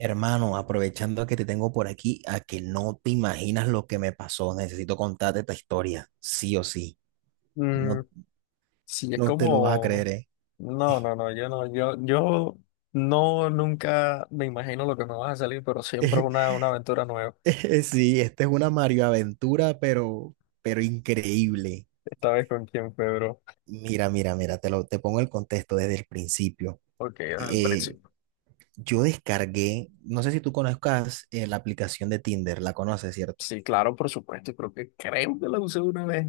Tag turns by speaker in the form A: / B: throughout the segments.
A: Hermano, aprovechando que te tengo por aquí, a que no te imaginas lo que me pasó. Necesito contarte esta historia, sí o sí.
B: Mm,
A: No,
B: sí, es
A: no te lo vas a
B: como,
A: creer, ¿eh?
B: no, no, no, yo no, yo no, nunca me imagino lo que me va a salir, pero siempre es una aventura nueva.
A: Sí, esta es una Mario Aventura, pero increíble.
B: Esta vez con quién, Pedro.
A: Mira, mira, mira, te pongo el contexto desde el principio.
B: Ok, al
A: Eh,
B: principio.
A: yo descargué, no sé si tú conozcas la aplicación de Tinder, la conoces, ¿cierto?
B: Sí, claro, por supuesto, y creo que la usé una vez,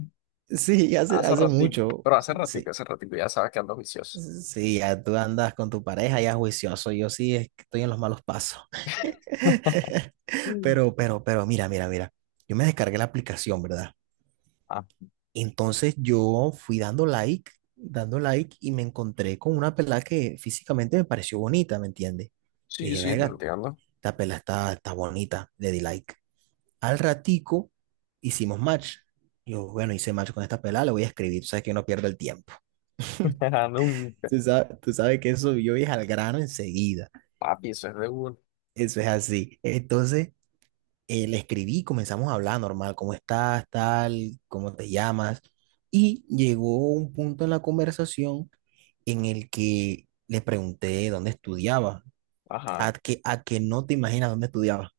A: Sí,
B: hace
A: hace
B: ratito,
A: mucho.
B: pero
A: Sí,
B: hace ratito, ya sabes que ando vicioso.
A: sí, ya tú andas con tu pareja ya juicioso. Yo sí es que estoy en los malos pasos.
B: Mm.
A: Pero, mira, mira, mira. Yo me descargué la aplicación, ¿verdad?
B: Ah,
A: Entonces yo fui dando like y me encontré con una pelada que físicamente me pareció bonita, ¿me entiendes?
B: sí,
A: Dije,
B: sí, te
A: venga,
B: entiendo.
A: esta pelada está bonita, le di like. Al ratico hicimos match. Yo, bueno, hice match con esta pelada, le voy a escribir, tú sabes que uno pierde el tiempo.
B: Ajá, nunca.
A: Tú sabes que eso yo es al grano enseguida.
B: Papi, eso es de uno.
A: Eso es así. Entonces, le escribí, comenzamos a hablar normal, ¿cómo estás, tal, cómo te llamas? Y llegó un punto en la conversación en el que le pregunté dónde estudiaba,
B: Ajá.
A: a que no te imaginas dónde estudiaba,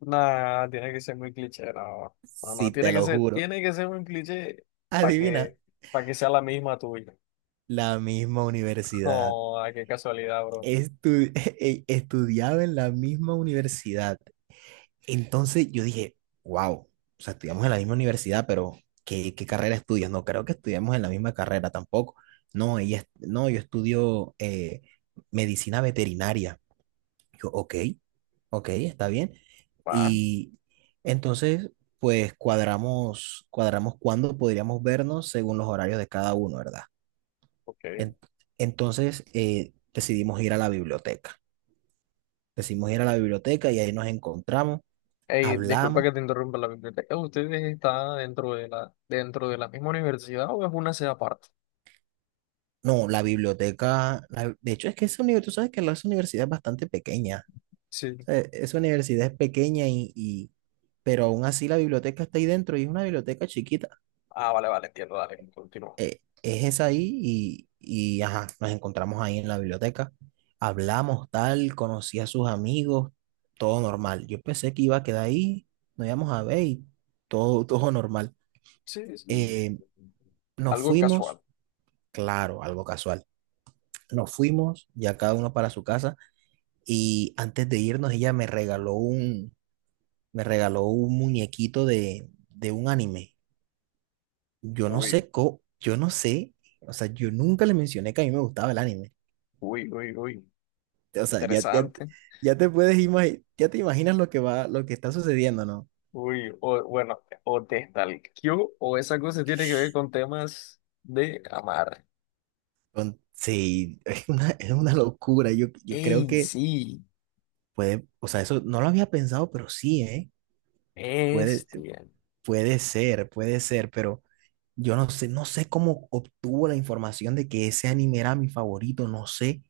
B: Nah, tiene que ser muy cliché, no. No, no,
A: si te lo juro.
B: tiene que ser un cliché para
A: Adivina,
B: que, para que sea la misma tuya.
A: la misma universidad.
B: Oh, ay, qué casualidad, bro.
A: Estu- estudiaba en la misma universidad. Entonces yo dije, wow, o sea, estudiamos en la misma universidad, pero ¿qué carrera estudias? No creo que estudiamos en la misma carrera tampoco. No, no, yo estudio medicina veterinaria. Yo, ok, ok, está bien.
B: Va,
A: Y entonces, pues cuadramos cuándo podríamos vernos según los horarios de cada uno, ¿verdad?
B: ok.
A: En- entonces, decidimos ir a la biblioteca. Decidimos ir a la biblioteca y ahí nos encontramos,
B: Ey, disculpa
A: hablamos.
B: que te interrumpa la biblioteca. ¿Ustedes están dentro de la misma universidad o es una sede aparte?
A: No, la biblioteca, de hecho es que esa universidad, tú sabes que la esa universidad es bastante pequeña. O
B: Sí.
A: sea, esa universidad es pequeña y, pero aún así la biblioteca está ahí dentro y es una biblioteca chiquita.
B: Ah, vale, vale, entiendo, dale, continúa.
A: Es esa ahí ajá, nos encontramos ahí en la biblioteca. Hablamos tal, conocí a sus amigos, todo normal. Yo pensé que iba a quedar ahí, nos íbamos a ver y todo, todo normal.
B: Sí, sí.
A: Eh, nos
B: Algo casual.
A: fuimos, claro, algo casual. Nos fuimos, ya cada uno para su casa. Y antes de irnos, ella me regaló me regaló un muñequito de un anime. Yo no
B: Uy,
A: sé, o sea, yo nunca le mencioné que a mí me gustaba el anime.
B: uy, uy, uy.
A: O sea, ya, ya,
B: Interesante.
A: ya te puedes imaginar, ya te imaginas lo que va, lo que está sucediendo, ¿no?
B: Uy, o, bueno, o te stalkeó o esa cosa tiene que ver con temas de amar.
A: Sí, es una locura. Yo creo
B: ¡Ey,
A: que
B: sí!
A: puede, o sea, eso no lo había pensado, pero sí, ¿eh? Puede,
B: Este,
A: puede ser, pero... Yo no sé, no sé cómo obtuvo la información de que ese anime era mi favorito, no sé,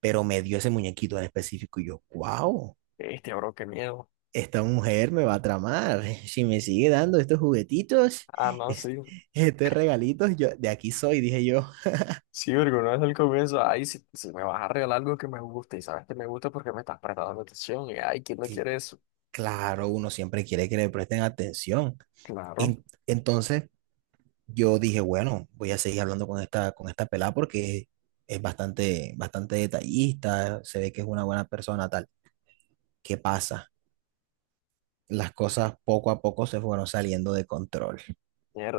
A: pero me dio ese muñequito en específico y yo, wow,
B: este, bro, qué miedo.
A: esta mujer me va a tramar. Si me sigue dando estos juguetitos,
B: Ah, no,
A: est-
B: sí.
A: estos regalitos, yo de aquí soy, dije yo.
B: Sí, porque no es el comienzo. Ay, si, si me vas a regalar algo que me gusta y sabes que me gusta porque me estás prestando atención y ay, ¿quién no
A: Y
B: quiere eso?
A: claro, uno siempre quiere que le presten atención.
B: Claro,
A: Entonces yo dije, bueno, voy a seguir hablando con con esta pelada porque es bastante, bastante detallista, se ve que es una buena persona, tal. ¿Qué pasa? Las cosas poco a poco se fueron saliendo de control.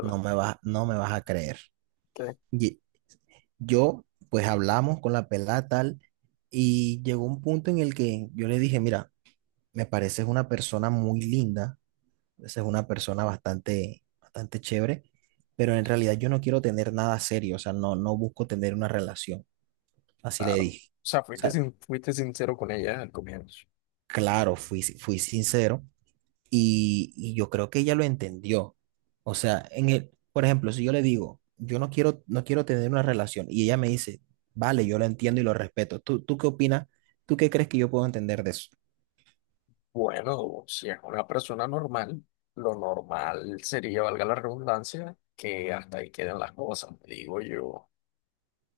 A: No me vas a creer. Y yo, pues hablamos con la pelada tal y llegó un punto en el que yo le dije, mira, me pareces una persona muy linda, es una persona bastante, bastante chévere, pero en realidad yo no quiero tener nada serio, o sea, no, no busco tener una relación. Así le
B: Claro. O
A: dije.
B: sea,
A: O
B: fuiste,
A: sea,
B: sin- fuiste sincero con ella al comienzo.
A: claro, fui sincero. Y yo creo que ella lo entendió. O sea, en el, por ejemplo, si yo le digo, yo no quiero, no quiero tener una relación, y ella me dice, vale, yo lo entiendo y lo respeto. ¿Tú qué opinas? ¿Tú qué crees que yo puedo entender de eso?
B: Bueno, si es una persona normal, lo normal sería, valga la redundancia, que hasta ahí queden las cosas, digo yo.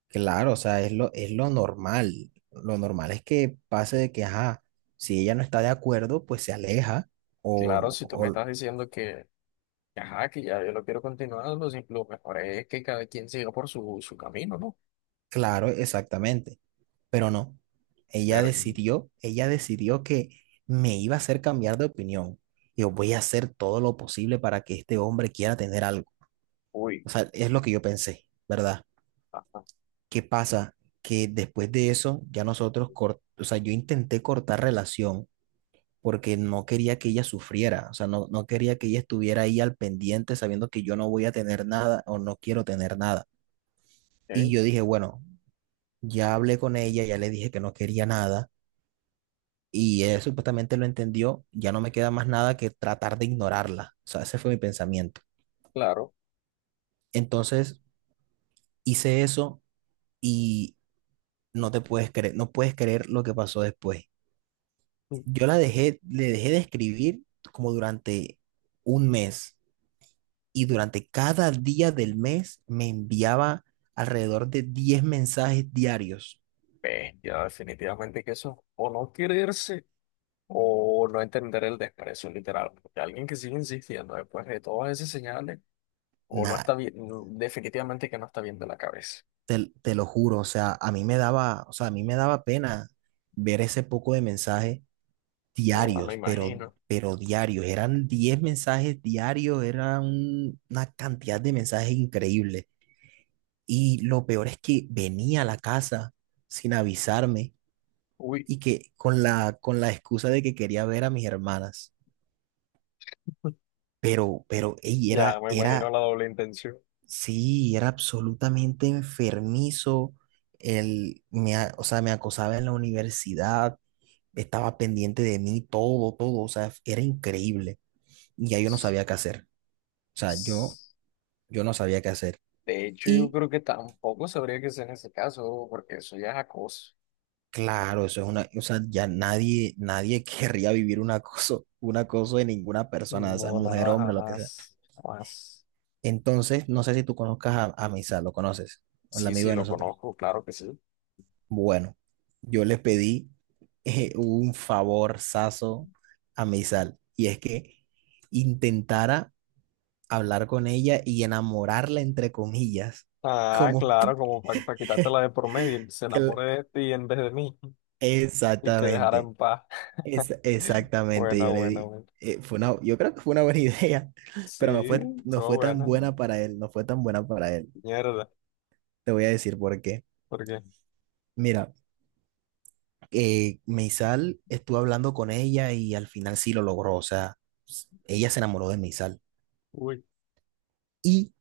A: Claro, o sea, es lo normal. Lo normal es que pase de que, ajá, si ella no está de acuerdo, pues se aleja.
B: Claro, si tú me
A: O
B: estás diciendo que ajá, que ya yo lo quiero continuar, lo mejor es que cada quien siga por su, su camino, ¿no?
A: claro, exactamente. Pero no,
B: Ver,
A: ella decidió que me iba a hacer cambiar de opinión. Yo voy a hacer todo lo posible para que este hombre quiera tener algo.
B: uy,
A: O sea, es lo que yo pensé, ¿verdad?
B: ajá,
A: ¿Qué pasa? Que después de eso, ya nosotros, o sea, yo intenté cortar relación porque no quería que ella sufriera, o sea, no, no quería que ella estuviera ahí al pendiente sabiendo que yo no voy a tener nada o no quiero tener nada. Y
B: eh,
A: yo dije, bueno, ya hablé con ella, ya le dije que no quería nada y él supuestamente lo entendió, ya no me queda más nada que tratar de ignorarla. O sea, ese fue mi pensamiento.
B: claro.
A: Entonces hice eso y no te puedes creer, no puedes creer lo que pasó después. Yo la dejé, le dejé de escribir como durante un mes y durante cada día del mes me enviaba alrededor de 10 mensajes diarios.
B: Ve, ya definitivamente que eso, o no quererse, o no entender el desprecio literal, porque alguien que sigue insistiendo después de todas esas señales, o no
A: Nada,
B: está bien, definitivamente que no está bien de la cabeza,
A: te lo juro, o sea, a mí me daba pena ver ese poco de mensaje
B: o ah, me
A: diarios,
B: imagino,
A: pero diarios. Eran 10 mensajes diarios, era una cantidad de mensajes increíble. Y lo peor es que venía a la casa sin avisarme
B: uy,
A: y que con con la excusa de que quería ver a mis hermanas. Pero, ey,
B: ya
A: era,
B: me imagino
A: era,
B: la doble intención.
A: sí, era absolutamente enfermizo. O sea, me acosaba en la universidad, estaba pendiente de mí, todo, todo, o sea, era increíble. Y ya yo no
B: S-
A: sabía qué hacer. O sea,
B: s-
A: yo no sabía qué hacer.
B: De hecho, yo
A: Y
B: creo que tampoco sabría que sea en ese caso, porque eso ya es acoso.
A: claro, eso es una, o sea, ya nadie, nadie querría vivir un acoso de ninguna persona, o sea
B: No,
A: mujer,
B: nada,
A: hombre, lo que sea.
B: jamás, jamás.
A: Entonces, no sé si tú conozcas a Misal, ¿lo conoces? El
B: Sí,
A: amigo
B: sí,
A: de
B: lo
A: nosotros.
B: conozco, claro que sí.
A: Bueno, yo le pedí un favorzazo a Misal, y es que intentara hablar con ella y enamorarla, entre comillas,
B: Ah,
A: como...
B: claro, como para quitarte la de por medio, y se
A: que la-
B: enamore de ti en vez de mí y te dejara
A: exactamente.
B: en paz.
A: Exactamente, yo
B: Bueno,
A: le
B: bueno,
A: di.
B: bueno.
A: Fue una, yo creo que fue una buena idea, pero
B: Sí,
A: no
B: todo
A: fue tan
B: bueno.
A: buena para él, no fue tan buena para él.
B: Mierda,
A: Te voy a decir por qué.
B: porque,
A: Mira, Meisal estuvo hablando con ella y al final sí lo logró, o sea, ella se enamoró de Meisal.
B: uy,
A: Y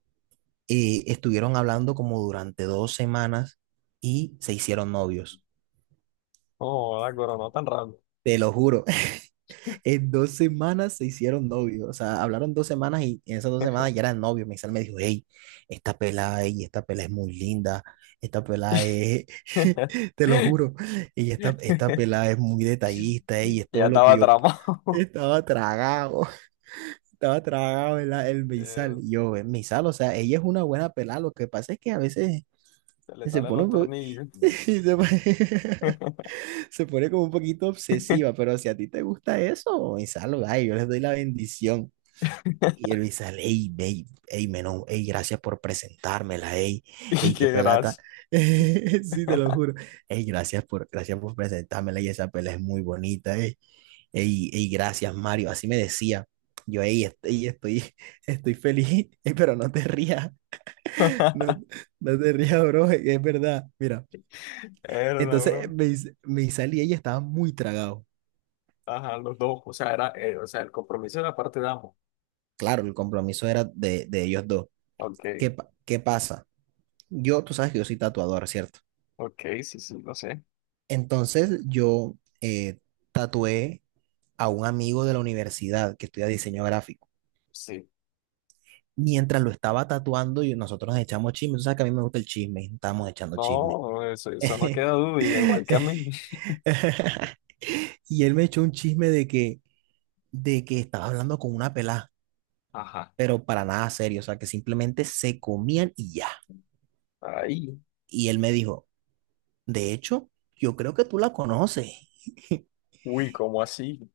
A: estuvieron hablando como durante 2 semanas y se hicieron novios.
B: oh, la coronó no tan rápido.
A: Te lo juro, en 2 semanas se hicieron novios, o sea, hablaron 2 semanas y en esas 2 semanas ya eran novios. Meisal me dijo, hey, esta pelada, ey, esta pelada es muy linda, esta pelada es, te lo juro, y esta pelada es muy detallista, y es
B: Ya
A: todo lo que
B: estaba
A: yo
B: tramado.
A: estaba tragado, estaba tragado el Meisal.
B: Mierda,
A: Y yo, el Meisal, o sea, ella es una buena pelada, lo que pasa es que a veces
B: se le
A: se
B: salen
A: pone,
B: los
A: un po-
B: tornillos.
A: se pone- se pone como un poquito obsesiva, pero si a ti te gusta eso, Gonzalo, ay, yo les doy la bendición. Y él me dice, hey, menón, hey, gracias por presentármela, hey,
B: Y
A: hey, qué
B: qué
A: pelata.
B: gracia.
A: Sí, te lo juro. Hey, gracias por presentármela y esa pela es muy bonita, hey, gracias, Mario. Así me decía. Yo, hey, estoy feliz. Ey, pero no te rías, no, no te rías, bro, es verdad. Mira,
B: Era,
A: entonces
B: bro.
A: me salí y ella estaba muy tragado.
B: Ajá, los dos. O sea, era, o sea, el compromiso de la parte de ambos.
A: Claro, el compromiso era de ellos dos.
B: Ok,
A: ¿Qué pasa? Yo, tú sabes que yo soy tatuador, ¿cierto?
B: ok, sí, sí, no sé.
A: Entonces yo eh, tatué a un amigo de la universidad que estudia diseño gráfico.
B: Sí.
A: Mientras lo estaba tatuando, yo, nosotros nos echamos chisme. Tú sabes que a mí me gusta el chisme, estábamos echando chisme.
B: No, eso no queda duda, y igual que a mí.
A: Y él me echó un chisme de que estaba hablando con una pelá,
B: Ajá.
A: pero para nada serio, o sea, que simplemente se comían y ya.
B: Ahí.
A: Y él me dijo, de hecho, yo creo que tú la conoces.
B: Uy, ¿cómo así?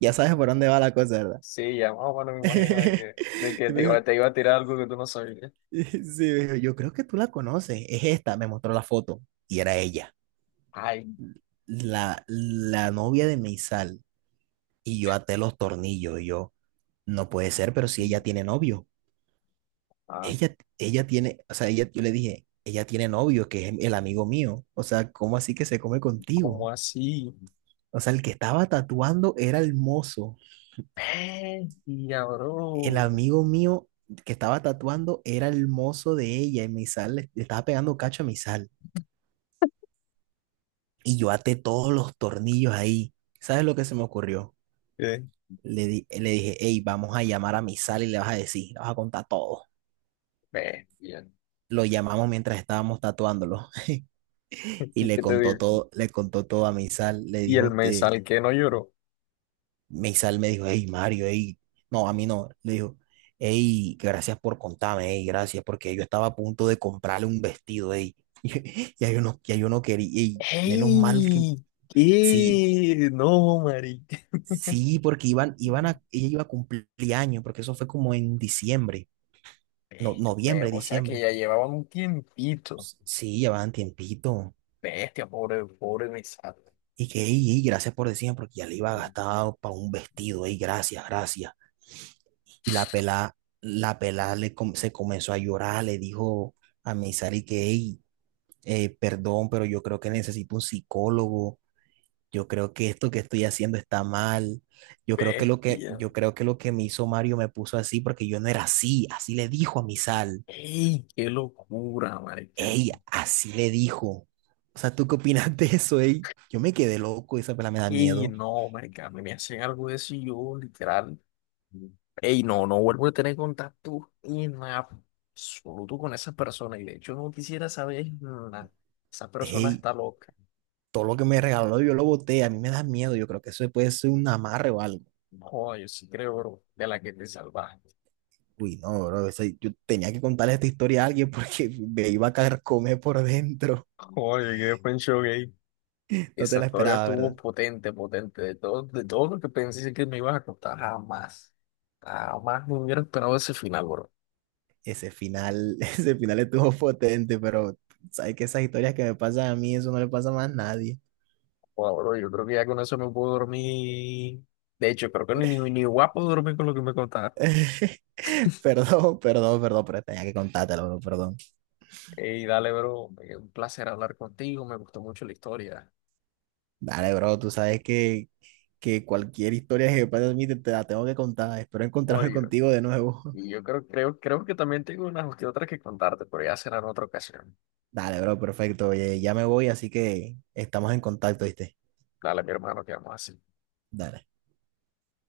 A: Ya sabes por dónde va la cosa, ¿verdad?
B: Sí, ya más o menos me imagino de que
A: Y me dijo,
B: te iba a tirar algo que tú no sabías.
A: sí, me dijo, yo creo que tú la conoces, es esta, me mostró la foto y era ella,
B: Ay,
A: la novia de Meisal. Y yo até los tornillos y yo, no puede ser, pero si ella tiene novio,
B: ah,
A: ella tiene, o sea, ella, yo le dije, ella tiene novio, que es el amigo mío, o sea, ¿cómo así que se come
B: ¿cómo
A: contigo?
B: así?
A: O sea, el que estaba tatuando era el mozo,
B: Bestia,
A: el
B: bro.
A: amigo mío que estaba tatuando era el mozo de ella y Meisal le estaba pegando cacho a Meisal. Y yo até todos los tornillos ahí. ¿Sabes lo que se me ocurrió?
B: ¿Qué?
A: Le dije, hey, vamos a llamar a mi sal y le vas a decir, le vas a contar todo.
B: Bestia.
A: Lo llamamos mientras estábamos tatuándolo y
B: ¿Y qué te digo?
A: le contó todo a mi. Le
B: Y el
A: dijo,
B: mensal
A: te...
B: que no lloró.
A: mi me dijo, hey, Mario, hey, no, a mí no. Le dijo, hey, gracias por contarme, hey, gracias, porque yo estaba a punto de comprarle un vestido, hey. Y yo no, ya yo no quería, hey, menos mal que,
B: ¡Ey!
A: sí.
B: ¿Qué? No, marica.
A: Sí, porque ella iba a cumplir años, porque eso fue como en diciembre, no,
B: Bestia, ve,
A: noviembre,
B: o sea que
A: diciembre.
B: ya llevaba un tiempito.
A: Sí, llevaban tiempito.
B: Bestia, pobre, pobre Misato.
A: Y que, y, gracias por decirme, porque ya le iba a gastar para un vestido, y gracias, gracias. Y la pelá se comenzó a llorar, le dijo a Misari que, ey, perdón, pero yo creo que necesito un psicólogo. Yo creo que esto que estoy haciendo está mal. Yo creo
B: Bestia.
A: yo creo que lo que me hizo Mario me puso así porque yo no era así. Así le dijo a mi sal.
B: ¡Ey! ¡Qué locura, marica!
A: Ey, así le dijo. O sea, ¿tú qué opinas de eso, ey? Yo me quedé loco, esa pela me da
B: ¡Ey!
A: miedo.
B: No, marica, me hacen algo de eso y yo, literal. ¡Ey! No, no vuelvo a tener contacto en absoluto con esa persona. Y de hecho no quisiera saber nada. Esa persona
A: Ey,
B: está loca.
A: todo lo que me regaló yo lo boté, a mí me da miedo. Yo creo que eso puede ser un amarre o algo.
B: No, yo sí creo, bro, de la que te salvaste.
A: Uy, no, bro, o yo tenía que contarle esta historia a alguien porque me iba a comer por dentro.
B: Joder, qué pencho gay.
A: No te
B: Esa
A: la
B: historia
A: esperaba,
B: estuvo
A: ¿verdad?
B: potente, potente. De todo lo que pensé que me ibas a contar, jamás. Jamás me hubiera esperado ese final, bro.
A: Ese final, ese final estuvo potente, pero sabes que esas historias que me pasan a mí, eso no le pasa más a nadie.
B: Joder, bro, yo creo que ya con eso me puedo dormir. De hecho, creo que ni, ni, ni guapo dormir con lo que me contaste.
A: Perdón, perdón, perdón, pero tenía que contártelo, bro, perdón.
B: Ey, dale, bro. Un placer hablar contigo. Me gustó mucho la historia.
A: Dale, bro, tú sabes que cualquier historia que me pase a mí te la tengo que contar. Espero
B: No,
A: encontrarme
B: yo,
A: contigo de nuevo.
B: y yo creo que también tengo unas que otras que contarte, pero ya será en otra ocasión.
A: Dale, bro, perfecto. Oye, ya me voy, así que estamos en contacto, ¿viste?
B: Dale, mi hermano, que vamos así.
A: Dale.